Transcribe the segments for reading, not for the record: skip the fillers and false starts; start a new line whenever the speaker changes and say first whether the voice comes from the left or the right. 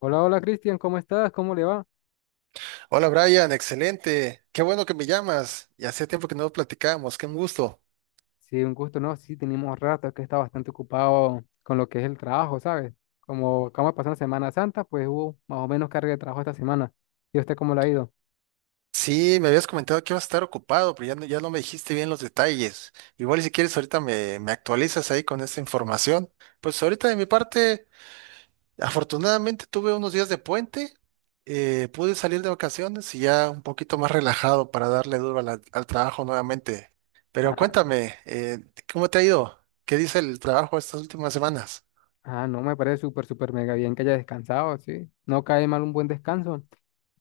left: Hola, hola Cristian, ¿cómo estás? ¿Cómo le va?
right: Hola Brian, excelente. Qué bueno que me llamas. Ya hacía tiempo que no platicábamos, qué un gusto.
left: Sí, un gusto, ¿no? Sí, tenemos rato que está bastante ocupado con lo que es el trabajo, ¿sabes? Como acaba de pasar una Semana Santa, pues hubo más o menos carga de trabajo esta semana. ¿Y usted cómo le ha ido?
right: Sí, me habías comentado que ibas a estar ocupado, pero ya no, ya no me dijiste bien los detalles. Igual y si quieres ahorita me actualizas ahí con esta información. Pues ahorita de mi parte, afortunadamente tuve unos días de puente, pude salir de vacaciones y ya un poquito más relajado para darle duro a al trabajo nuevamente. Pero
left: Ah,
right: cuéntame, ¿cómo te ha ido? ¿Qué dice el trabajo estas últimas semanas?
left: ah, no, me parece súper, súper mega bien que haya descansado, sí. No cae mal un buen descanso.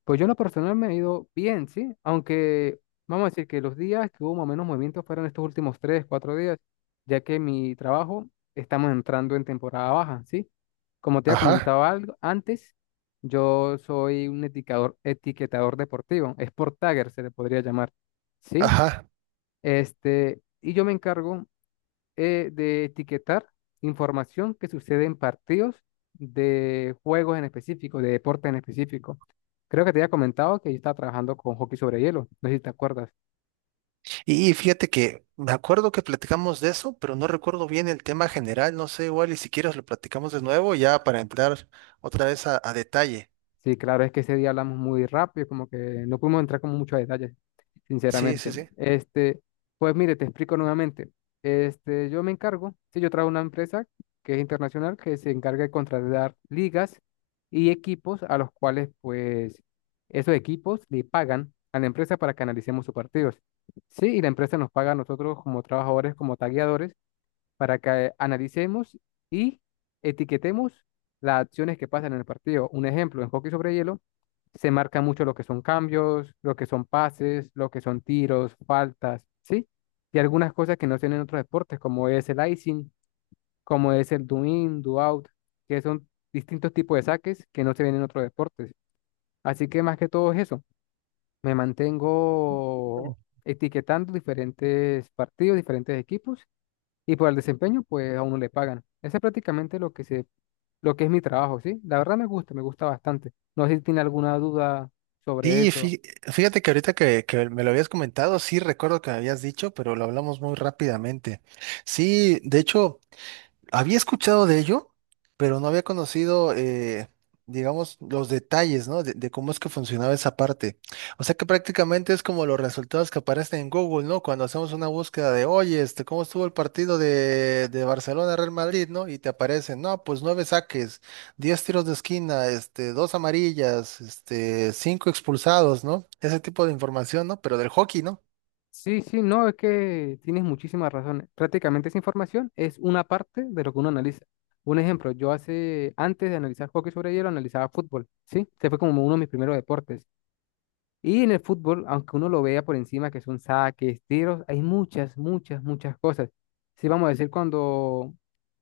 left: Pues yo en lo personal me he ido bien, ¿sí? Aunque vamos a decir que los días que hubo más o menos movimientos fueron estos últimos tres, cuatro días, ya que mi trabajo estamos entrando en temporada baja, ¿sí? Como te había
right: Ajá,
left: comentado algo antes, yo soy un etiquetador, etiquetador deportivo, sport tagger se le podría llamar, ¿sí?
right: ajá.
left: Y yo me encargo de etiquetar información que sucede en partidos de juegos en específico, de deportes en especíco. Creo que te había comentado que yo estaba trabajando con hockey sobre hielo, no sé si te acuerdas.
right: Y fíjate que me acuerdo que platicamos de eso, pero no recuerdo bien el tema general. No sé, igual y si quieres lo platicamos de nuevo ya para entrar otra vez a detalle.
left: Sí, claro, es que ese día hablamos muy rápido, como que no pudimos entrar con muchos detalles,
right: Sí,
left: sinceramente.
right: sí, sí.
left: Pues mire, te explico nuevamente. Yo me encargo, sí, yo trabajo en una empresa que es internacional, que se encarga de contratar ligas y equipos a los cuales, pues, esos equipos le pagan a la empresa para que analicemos sus partidos. Sí, y la empresa nos paga a nosotros como trabajadores, como tagueadores para que analicemos y etiquetemos las acciones que pasan en el partido. Un ejemplo, en hockey sobre hielo se marca mucho lo que son cambios, lo que son pases, lo que son tiros, faltas, ¿sí? Y algunas cosas que no se ven en otros deportes, como es el icing, como es el do in, do out, que son distintos tipos de saques que no se ven en otros deportes. Así que más que todo es eso, me
right: Mm.
left: mantengo etiquetando diferentes partidos, diferentes equipos y por el desempeño, pues a uno le pagan. Ese es prácticamente lo que se, lo que es mi trabajo, ¿sí? La verdad me gusta bastante. No sé si tiene alguna duda sobre
right: Sí,
left: eso.
right: fí- Fíjate que ahorita que me lo habías comentado, sí recuerdo que me habías dicho, pero lo hablamos muy rápidamente. Sí, de hecho. Había escuchado de ello, pero no había conocido, digamos, los detalles, ¿no? De cómo es que funcionaba esa parte. O sea que prácticamente es como los resultados que aparecen en Google, ¿no? Cuando hacemos una búsqueda de, oye, este, ¿cómo estuvo el partido de Barcelona-Real Madrid, ¿no? Y te aparecen, no, pues nueve saques, diez tiros de esquina, este, dos amarillas, este, cinco expulsados, ¿no? Ese tipo de información, ¿no? Pero del hockey, ¿no?
left: Sí, sí, no, es que tienes muchísimas razones. Prácticamente esa información es una parte de lo que uno analiza. Un ejemplo, yo hace, antes de analizar hockey sobre hielo, analizaba fútbol, ¿sí? Este fue como uno de mis primeros deportes. Y en el fútbol, aunque uno lo vea por encima, que son saques, tiros, hay muchas, muchas, muchas cosas. Sí, vamos a decir, cuando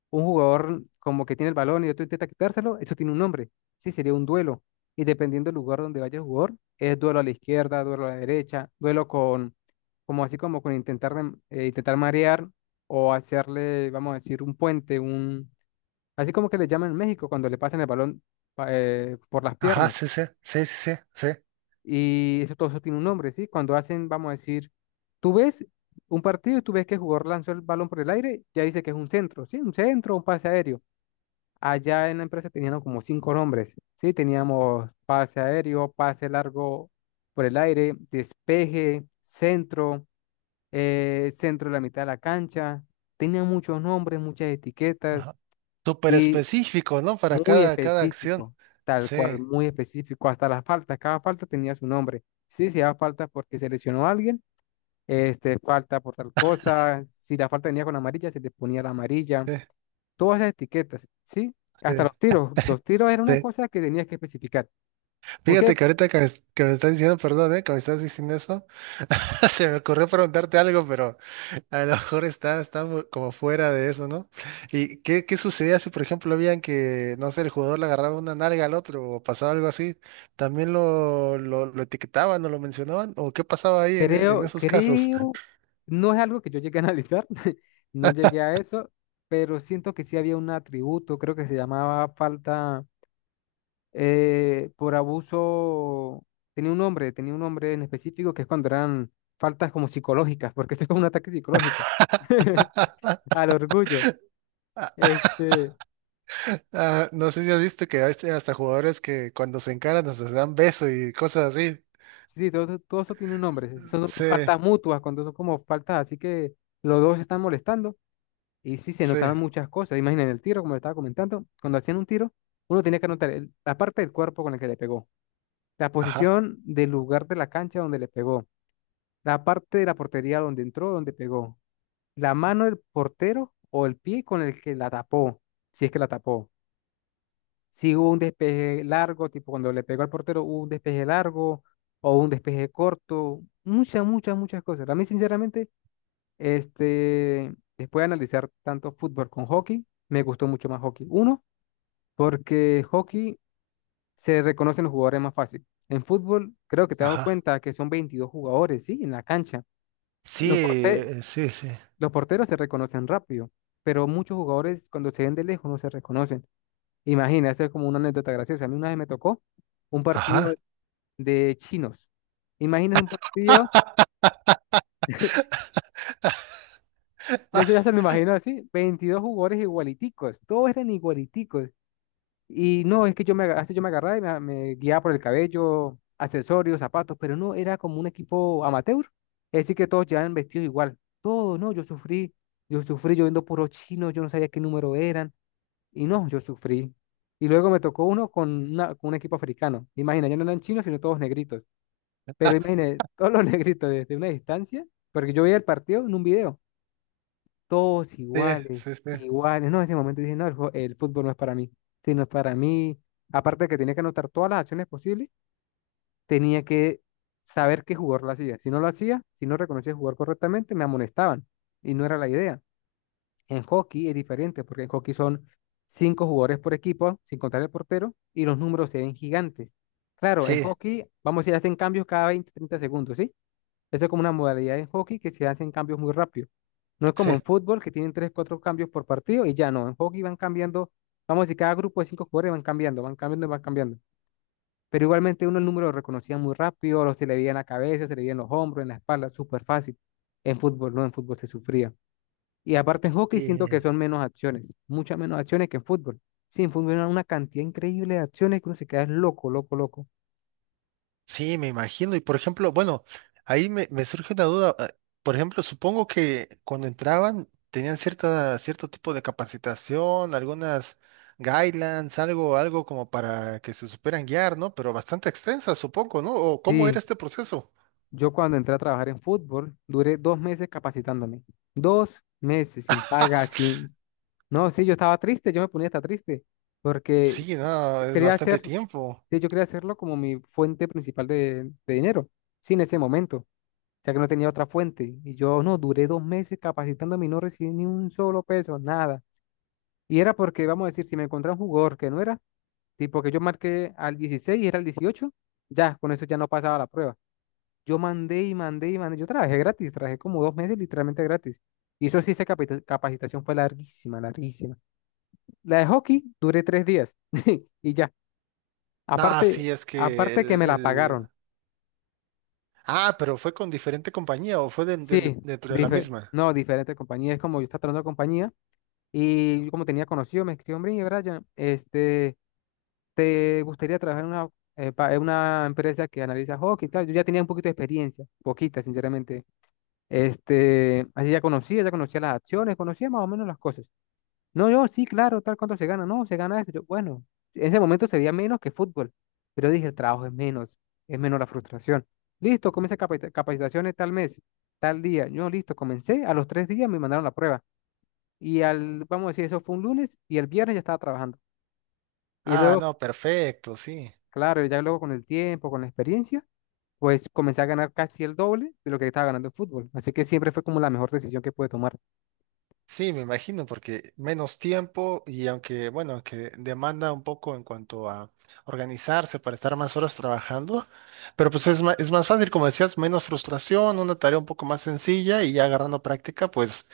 left: un jugador como que tiene el balón y otro intenta quitárselo, eso tiene un nombre. Sí, sería un duelo. Y dependiendo del lugar donde vaya el jugador, es duelo a la izquierda, duelo a la derecha, duelo con, como así como con intentar, intentar marear o hacerle, vamos a decir, un puente, un, así como que le llaman en México cuando le pasan el balón por las
right: Ajá,
left: piernas.
right: sí, sí, sí, sí, sí, sí.
left: Y eso todo eso tiene un nombre, ¿sí? Cuando hacen, vamos a decir, tú ves un partido y tú ves que el jugador lanzó el balón por el aire, ya dice que es un centro, ¿sí? Un centro, un pase aéreo. Allá en la empresa teníamos como cinco nombres, ¿sí? Teníamos pase aéreo, pase largo por el aire, despeje, centro, centro de la mitad de la cancha. Tenía muchos nombres, muchas etiquetas
right: Ajá. Súper
left: y
right: específico, ¿no? Para
left: muy
right: cada, cada acción.
left: específico, tal
right: Sí,
left: cual, muy específico. Hasta las faltas, cada falta tenía su nombre. Sí, si era falta porque se lesionó a alguien, falta por tal cosa. Si la falta venía con amarilla, se le ponía la amarilla,
right: sí,
left: todas las etiquetas, ¿sí?
right: sí,
left: Hasta los tiros. Los tiros era una
right: sí.
left: cosa que tenías que especificar. Aunque
right: Fíjate que ahorita que que me estás diciendo, perdón, ¿eh? Que me estás diciendo eso, se me ocurrió preguntarte algo, pero a lo mejor está, como fuera de eso, ¿no? ¿Y qué, qué sucedía si, por ejemplo, veían que, no sé, el jugador le agarraba una nalga al otro o pasaba algo así? ¿También lo etiquetaban o lo mencionaban? ¿O qué pasaba ahí en
left: creo,
right: esos casos?
left: creo, no es algo que yo llegué a analizar, no llegué a eso, pero siento que sí había un atributo, creo que se llamaba falta por abuso, tenía un nombre en específico que es cuando eran faltas como psicológicas, porque eso es como un ataque psicológico al orgullo. Este,
right: Ah, no sé si has visto que hay hasta jugadores que cuando se encaran hasta se dan beso y cosas así.
left: Sí, todo, todo eso tiene un nombre. Sí, son
right: Sí,
left: faltas mutuas, cuando son como faltas, así que los dos se están molestando y sí se
right: sí,
left: notaban muchas cosas. Imaginen el tiro, como le estaba comentando, cuando hacían un tiro, uno tenía que anotar el- la parte del cuerpo con la que le pegó, la
right: ajá,
left: posición del lugar de la cancha donde le pegó, la parte de la portería donde entró, donde pegó, la mano del portero o el pie con el que la tapó, si es que la tapó, si hubo un despeje largo, tipo cuando le pegó al portero, hubo un despeje largo o un despeje corto, muchas, muchas, muchas cosas. A mí, sinceramente, después de analizar tanto fútbol con hockey, me gustó mucho más hockey. Uno, porque hockey se reconocen los jugadores más fácil. En fútbol, creo que te has dado
right: ajá.
left: cuenta que son 22 jugadores, ¿sí? En la cancha.
right: Sí,
left: Los porte-
right: sí, sí.
left: los porteros se reconocen rápido, pero muchos jugadores cuando se ven de lejos no se reconocen. Imagina, esto es como una anécdota graciosa. A mí una vez me tocó un partido
right: Ajá.
left: de chinos. Imagina un partido, yo ya se lo imagino así, 22 jugadores igualiticos, todos eran igualiticos. Y no, es que hasta yo me agarraba y me guiaba por el cabello, accesorios, zapatos, pero no, era como un equipo amateur. Es decir, que todos llevaban vestidos igual. Todos, no, yo sufrí, yo sufrí, yo viendo puros chinos, yo no sabía qué número eran. Y no, yo sufrí. Y luego me tocó uno con un equipo africano. Imagina, ya no eran chinos, sino todos negritos. Pero imagínate, todos los negritos desde una distancia, porque yo veía el partido en un video, todos
right: Sí,
left: iguales,
right: sí, sí,
left: iguales. No, en ese momento dije, no, el fútbol no es para mí, sino es para mí. Aparte de que tenía que anotar todas las acciones posibles, tenía que saber qué jugador lo hacía. Si no lo hacía, si no reconocía jugar correctamente, me amonestaban. Y no era la idea. En hockey es diferente, porque en hockey son 5 jugadores por equipo, sin contar el portero, y los números se ven gigantes. Claro, en
right: sí,
left: hockey, vamos a ir, hacen cambios cada 20-30 segundos, ¿sí? Eso es como una modalidad en hockey que se hacen cambios muy rápido. No es como
right: sí.
left: en fútbol que tienen tres, cuatro cambios por partido y ya no. En hockey van cambiando, vamos a decir, cada grupo de 5 jugadores van cambiando, y van cambiando. Pero igualmente uno el número lo reconocía muy rápido, lo se le veía en la cabeza, se le veía en los hombros, en la espalda, súper fácil. En fútbol no, en fútbol se sufría. Y aparte en hockey siento que
right: Sí.
left: son menos acciones, muchas menos acciones que en fútbol. Sí, en fútbol era una cantidad increíble de acciones que uno se queda es loco, loco, loco.
right: Sí, me imagino. Y por ejemplo, bueno, me surge una duda. Por ejemplo, supongo que cuando entraban tenían cierta, cierto tipo de capacitación, algunas guidelines, algo, algo como para que se supieran guiar, ¿no? Pero bastante extensa, supongo, ¿no? ¿O cómo era
left: Sí.
right: este proceso?
left: Yo cuando entré a trabajar en fútbol, duré 2 meses capacitándome. 2 meses sin. Paga, sin... No, sí, yo estaba triste, yo me ponía hasta triste, porque
right: Sí, no, es
left: quería
right: bastante
left: hacer,
right: tiempo.
left: sí, yo quería hacerlo como mi fuente principal de dinero, sí, en ese momento, ya que no tenía otra fuente. Y yo no, duré 2 meses capacitándome y no recibí ni un solo peso, nada. Y era porque, vamos a decir, si me encontraba un jugador que no era, tipo que yo marqué al 16 y era el 18, ya, con eso ya no pasaba la prueba. Yo mandé y mandé y mandé. Yo trabajé gratis, trabajé como 2 meses literalmente gratis. Y eso sí, esa capacitación fue larguísima, larguísima. La de hockey duré 3 días y ya.
right: No,
left: Aparte,
right: sí, es que
left: aparte que me la
right: el...
left: pagaron.
right: Ah, pero fue con diferente compañía o fue
left: Sí,
right: dentro de la misma.
left: no, diferente compañía. Es como yo estaba trabajando en compañía y yo como tenía conocido, me escribió, hombre, Brian, ¿te gustaría trabajar en una empresa que analiza hockey y tal? Yo ya tenía un poquito de experiencia, poquita, sinceramente. Así ya conocía las acciones, conocía más o menos las cosas. No, yo, sí, claro, tal cuánto se gana, no, se gana esto. Yo, bueno, en ese momento se veía menos que fútbol, pero dije, el trabajo es menos la frustración. Listo, comencé capacitaciones tal mes, tal día. Yo, listo, comencé, a los 3 días me mandaron la prueba. Y al, vamos a decir, eso fue un lunes y el viernes ya estaba trabajando. Y
right: Ah,
left: luego,
right: no, perfecto, sí.
left: claro, ya luego con el tiempo, con la experiencia, pues comencé a ganar casi el doble de lo que estaba ganando en fútbol. Así que siempre fue como la mejor decisión que pude tomar.
right: Sí, me imagino, porque menos tiempo y aunque, bueno, aunque demanda un poco en cuanto a organizarse para estar más horas trabajando, pero pues es más fácil, como decías, menos frustración, una tarea un poco más sencilla y ya agarrando práctica, pues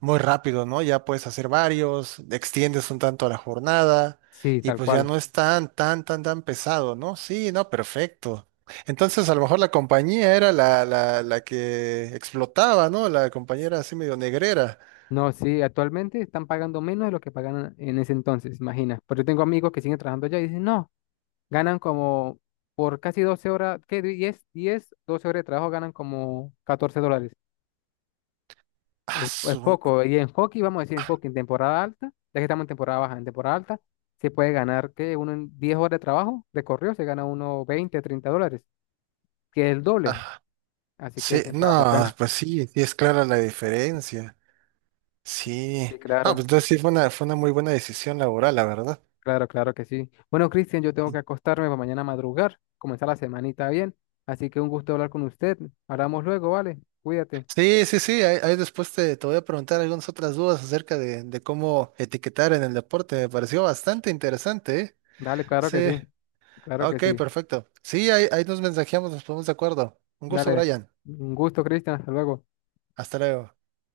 right: muy rápido, ¿no? Ya puedes hacer varios, extiendes un tanto la jornada
left: Sí,
right: y
left: tal
right: pues ya
left: cual.
right: no es tan, tan, tan, tan pesado, ¿no? Sí, no, perfecto. Entonces, a lo mejor la compañía era la que explotaba, ¿no? La compañera así medio negrera.
left: No, sí, actualmente están pagando menos de lo que pagaban en ese entonces, imagina. Pero yo tengo amigos que siguen trabajando allá y dicen, no, ganan como por casi 12 horas, ¿qué? 10 10 12 horas de trabajo ganan como $14.
right: Ah,
left: Es
right: su-
left: poco. Y en hockey, vamos a decir, en hockey, en temporada alta, ya que estamos en temporada baja, en temporada alta, se puede ganar, que uno en 10 horas de trabajo, de correo, se gana uno $20-30, que es el doble.
right: ah,
left: Así que
right: sí,
left: siempre vale la
right: no,
left: pena.
right: pues sí, sí es clara la diferencia. Sí.
left: Sí,
right: Ah, pues
left: claro.
right: entonces sí fue una muy buena decisión laboral, la verdad.
left: Claro, claro que sí. Bueno, Cristian, yo tengo que acostarme para mañana madrugar, comenzar la semanita bien. Así que un gusto hablar con usted. Hablamos luego, ¿vale? Cuídate.
right: Sí, sí, sí, ahí, ahí después te voy a preguntar algunas otras dudas acerca de cómo etiquetar en el deporte. Me pareció bastante interesante, ¿eh?
left: Dale, claro
right: Sí,
left: que sí. Claro que
right: ok,
left: sí.
right: perfecto. Sí, ahí, ahí nos mensajeamos, nos ponemos de acuerdo. Un gusto,
left: Dale.
right: Brian.
left: Un gusto, Cristian. Hasta luego.
right: Hasta luego.